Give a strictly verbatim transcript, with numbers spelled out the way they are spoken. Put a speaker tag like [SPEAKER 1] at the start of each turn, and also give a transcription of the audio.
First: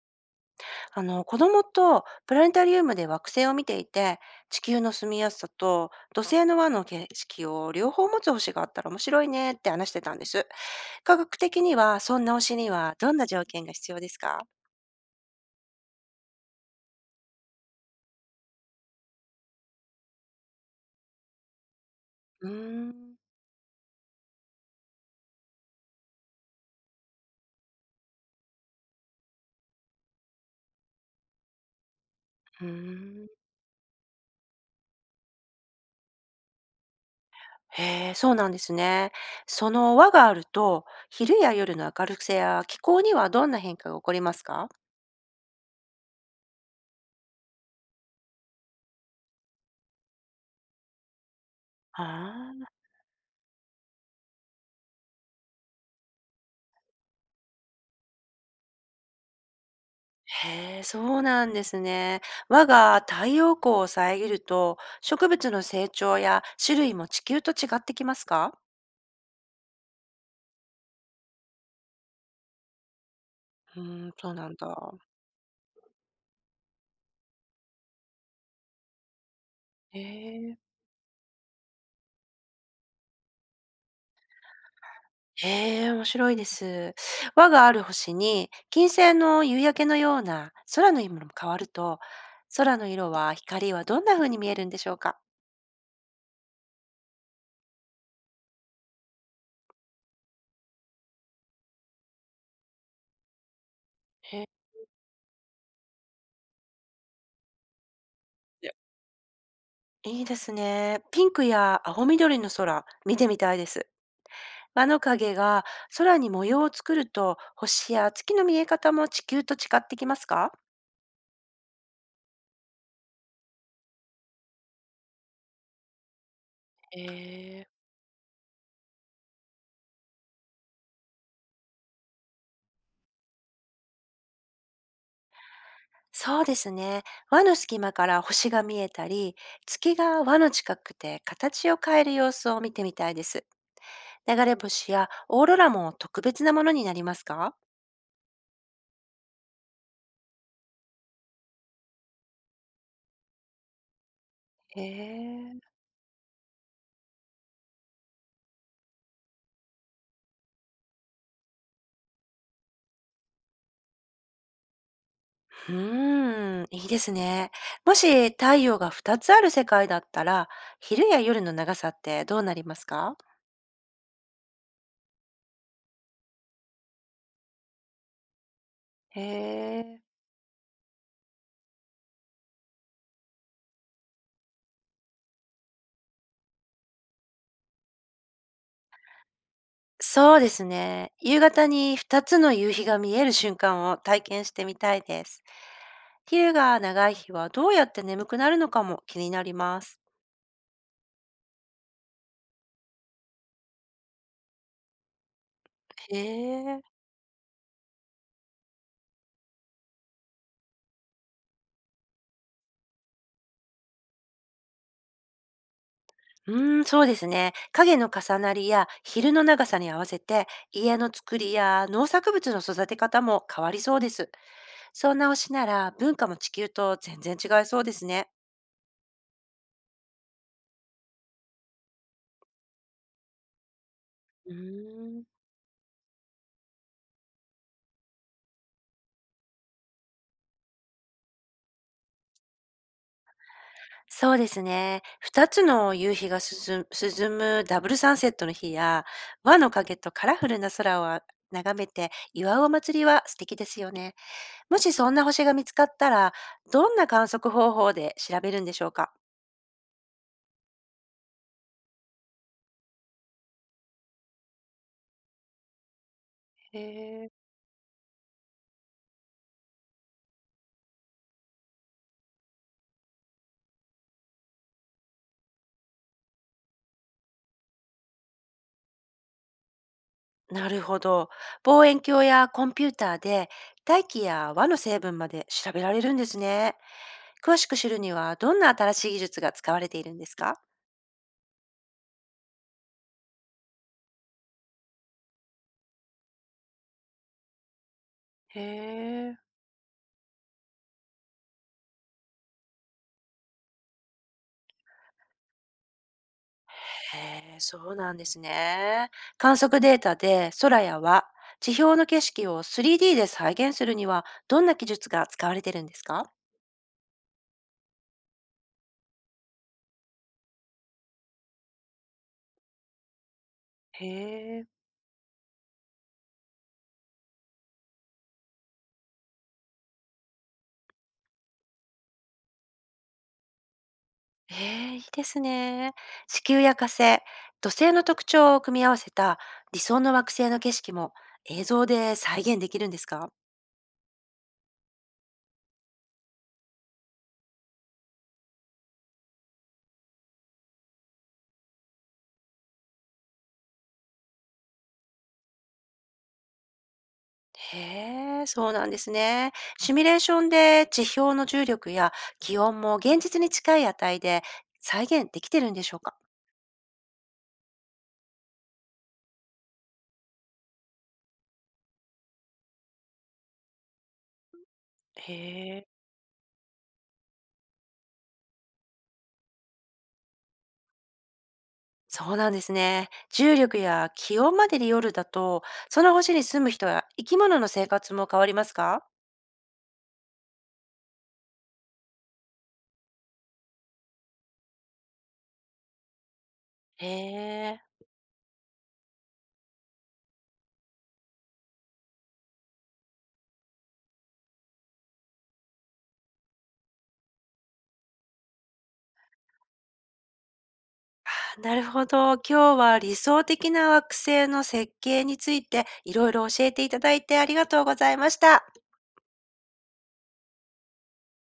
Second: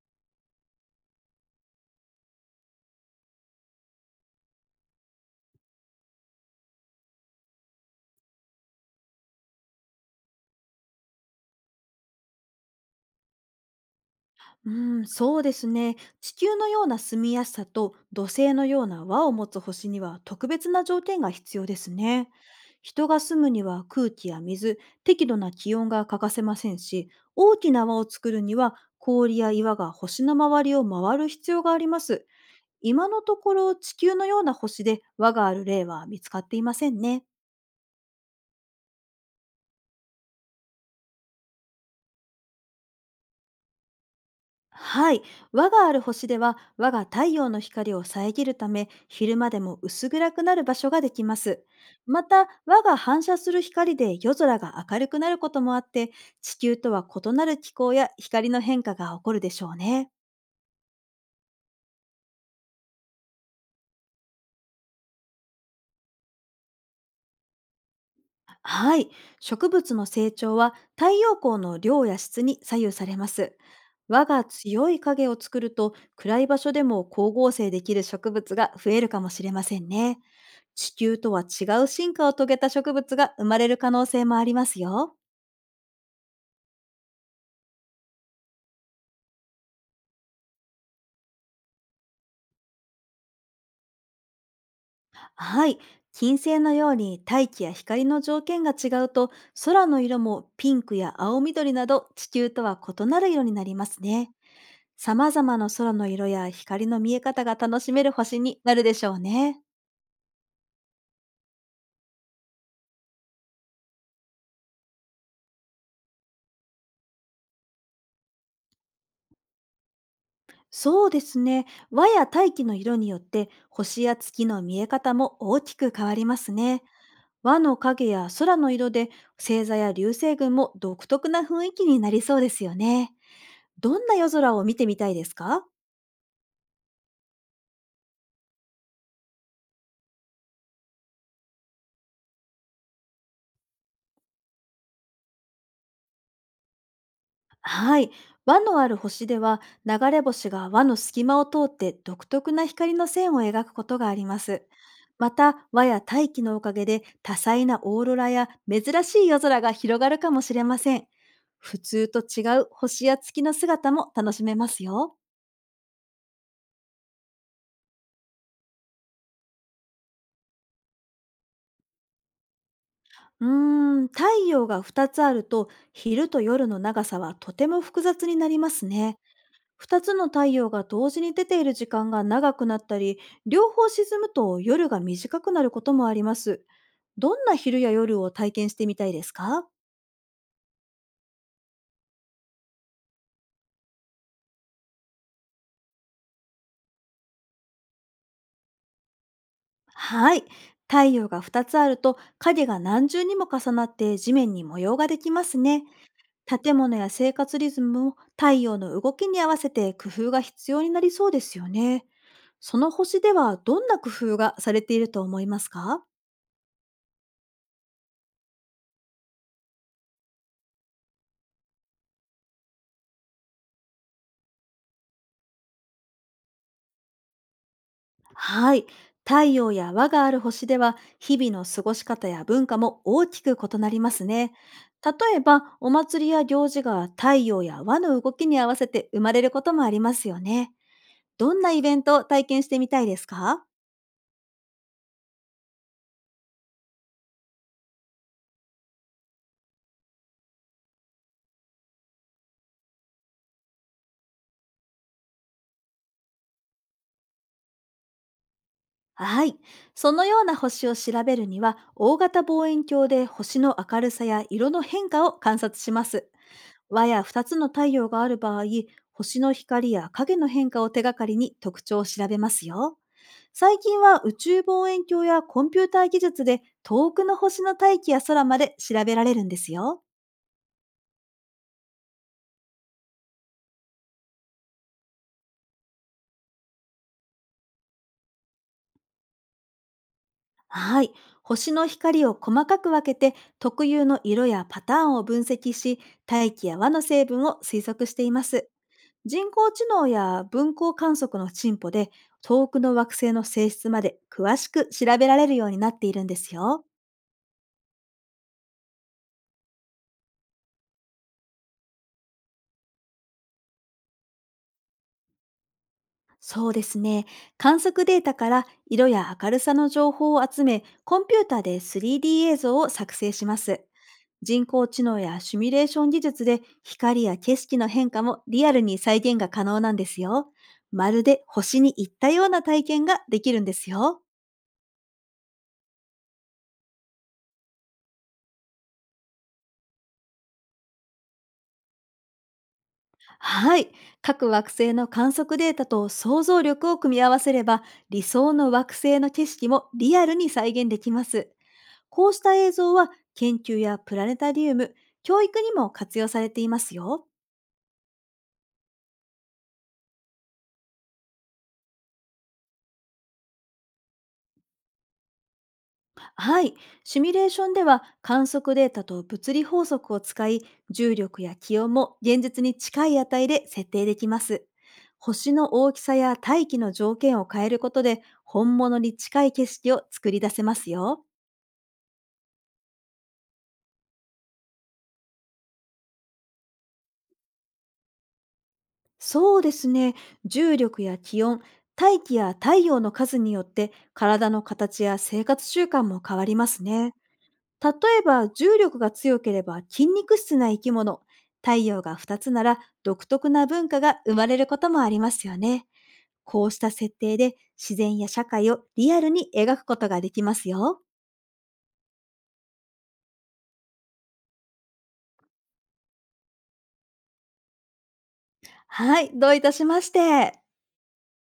[SPEAKER 1] あの子供とプラネタリウムで惑星を見ていて、地球の住みやすさと土星の輪の景色を両方持つ星があったら面白いねって話してたんです。科学的にはそんな星にはどんな条件が必要ですか？
[SPEAKER 2] うん、そうですね。地球のような住みやすさと土星のような輪を持つ星には特別な条件が必要ですね。
[SPEAKER 1] うー
[SPEAKER 2] 人
[SPEAKER 1] ん。
[SPEAKER 2] が住むには空気や水、適度な気温が欠かせませんし、大きな輪を作るには氷や岩が星の周りを回る必要があります。
[SPEAKER 1] うー
[SPEAKER 2] 今の
[SPEAKER 1] ん。
[SPEAKER 2] ところ地球のような星で輪がある例は見つかっていませんね。
[SPEAKER 1] へえ、そうなんですね。その輪があると、昼や夜の明るさや気候にはどんな変化が起こりますか？
[SPEAKER 2] はい。輪がある星では、輪が太陽の光を遮るため、昼間でも薄暗くなる場所ができます。
[SPEAKER 1] あ
[SPEAKER 2] また、
[SPEAKER 1] あー。
[SPEAKER 2] 輪が反射する光で夜空が明るくなることもあって、地球とは異なる気候や光の変化が起こるでしょうね。
[SPEAKER 1] へえ、そうなんですね。我が太陽光を遮ると、植物の成長や種類も地球と違ってきますか？
[SPEAKER 2] はい。植物の成長は太陽光の量や質に左右されます。
[SPEAKER 1] うーん、
[SPEAKER 2] 輪
[SPEAKER 1] そう
[SPEAKER 2] が
[SPEAKER 1] なんだ。
[SPEAKER 2] 強い影を作ると暗い場所でも光合成できる植物が増えるかもしれません
[SPEAKER 1] へ
[SPEAKER 2] ね。
[SPEAKER 1] え。
[SPEAKER 2] 地球とは違う進化を遂げた植物が生まれる可能性もありますよ。
[SPEAKER 1] へえ、面白いです。我がある星に、金星の夕焼けのような空の色も変わると、空の色は光はどんな風に見えるんでしょうか？
[SPEAKER 2] はい。金星のように大気や光の条件が違うと、空の色もピンクや青緑など地球とは異なる色になりますね。
[SPEAKER 1] へえ。
[SPEAKER 2] 様々な空の色や光の見え方が楽しめる星に
[SPEAKER 1] いや、
[SPEAKER 2] なるでしょうね。
[SPEAKER 1] いいですね。ピンクや青緑の空、見てみたいです。輪の影が空に模様を作ると、星や月の見え方も地球と違ってきますか？
[SPEAKER 2] そうですね。和や大気の色によって星や月の見え方も大きく変わりますね。和
[SPEAKER 1] ええ。
[SPEAKER 2] の影や空の色で星座や流星群も独特な雰囲気になりそうですよね。どんな夜空を見てみたいですか？
[SPEAKER 1] そうですね。輪の隙間から星が見えたり、月が輪の近くで形を変える様子を見てみたいです。流れ星やオーロラも特別なものになりますか？
[SPEAKER 2] はい。輪のある星では、流れ星が輪の隙間を通って独特な光の線を描くことがあります。
[SPEAKER 1] へ
[SPEAKER 2] ま
[SPEAKER 1] え。
[SPEAKER 2] た、輪や大気のおかげで多彩なオーロラや珍しい夜空が広がるかもしれません。普通と違う星や月の姿も楽しめますよ。
[SPEAKER 1] うーん、いいですね。もし太陽がふたつある世界だったら、昼や夜の長さってどうなりますか？
[SPEAKER 2] うーん、太陽がふたつあると昼と夜の長さはとても複雑になりますね。
[SPEAKER 1] へ
[SPEAKER 2] 2
[SPEAKER 1] え。
[SPEAKER 2] つの太陽が同時に出ている時間が長くなったり、両方沈むと夜が短くなることもあります。どんな昼や夜を体験してみたいですか？
[SPEAKER 1] そうですね。夕方にふたつの夕日が見える瞬間を体験してみたいです。昼が長い日はどうやって眠くなるのかも気になります。
[SPEAKER 2] はい。太陽がふたつあると影が何重にも重なって地面に模様ができますね。
[SPEAKER 1] へ
[SPEAKER 2] 建
[SPEAKER 1] え。
[SPEAKER 2] 物や生活リズムも太陽の動きに合わせて工夫が必要になりそうですよね。その星ではどんな工夫がされていると思いますか？
[SPEAKER 1] うーん、そうですね。影の重なりや昼の長さに合わせて家の作りや農作物の育て方も変わりそうです。そんな推しなら文化も地球と全然違いそうですね。
[SPEAKER 2] はい。太陽や輪がある星では、日々の過ごし方や文化も大きく異なります
[SPEAKER 1] う
[SPEAKER 2] ね。例
[SPEAKER 1] ーん。
[SPEAKER 2] えば、お祭りや行事が太陽や輪の動きに合わせて生まれることもありますよね。どんなイベントを体験してみたいですか？
[SPEAKER 1] そうですね。ふたつの夕日が沈む沈むダブルサンセットの日や、和の影とカラフルな空を眺めて祝うお祭りは素敵ですよね。もしそんな星が見つかったら、どんな観測方法で調べるんでしょうか？
[SPEAKER 2] はい。そのような星を調べるには、大型望遠鏡で星の明るさや色の変化を観察します。
[SPEAKER 1] へ
[SPEAKER 2] 輪や
[SPEAKER 1] え、
[SPEAKER 2] ふたつの太陽がある場合、星の光や影の変化を手がかりに特徴を調べますよ。最近は宇宙望遠鏡やコンピューター技術で遠くの星の大気や空まで調べられるんですよ。
[SPEAKER 1] なるほど。望遠鏡やコンピューターで大気や和の成分まで調べられるんですね。詳しく知るにはどんな新しい技術が使われているんですか？
[SPEAKER 2] はい。星の光を細かく分けて特有の色やパターンを分析し、大気や輪の成分を推測していま
[SPEAKER 1] へ
[SPEAKER 2] す。人
[SPEAKER 1] え。
[SPEAKER 2] 工知能や分光観測の進歩で遠くの惑星の性質まで詳しく調べられるようになっているんですよ。
[SPEAKER 1] へえ、そうなんですね。観測データで空やは地表の景色を スリーディー で再現するにはどんな技術が使われてるんですか？
[SPEAKER 2] そうですね。観測データから色や明るさの情報を集め、コンピューターで スリーディー 映像を作成します。
[SPEAKER 1] へ
[SPEAKER 2] 人
[SPEAKER 1] え、
[SPEAKER 2] 工知能やシミュレーション技術で光や景色の変化もリアルに再現が可能なんですよ。まるで星に行ったような体験ができるんですよ。
[SPEAKER 1] へえ、いいですね。地球や火星、土星の特徴を組み合わせた理想の惑星の景色も映像で再現できるんですか？
[SPEAKER 2] はい。各惑星の観測データと想像力を組み合わせれば、理想の惑星の景色もリアルに再現できます。こうした映像は研究やプラネタリウム、教育にも活用されていますよ。
[SPEAKER 1] へえ、そうなんですね。シミュレーションで地表の重力や気温も現実に近い値で再現できてるんでしょうか？
[SPEAKER 2] はい。シミュレーションでは観測データと物理法則を使い、重力や気温も現実に近い値で設定できます。星の
[SPEAKER 1] へ
[SPEAKER 2] 大き
[SPEAKER 1] ー。
[SPEAKER 2] さや大気の条件を変えることで、本物に近い景色を作り出せますよ。
[SPEAKER 1] そうなんですね。重力や気温までに夜だと、その星に住む人や生き物の生活も変わりますか？
[SPEAKER 2] そうですね。重力や気温、大気や太陽の数によって体の形や生活習慣も変わります
[SPEAKER 1] へ
[SPEAKER 2] ね。
[SPEAKER 1] え。
[SPEAKER 2] 例えば重力が強ければ筋肉質な生き物、太陽がふたつなら独特な文化が生まれることもありますよね。こうした設定で自然や社会をリアルに描くことができますよ。
[SPEAKER 1] あ、なるほど。今日は理想的な惑星の設計についていろいろ教えていただいてありがとうございました。
[SPEAKER 2] はい、どういたしまして。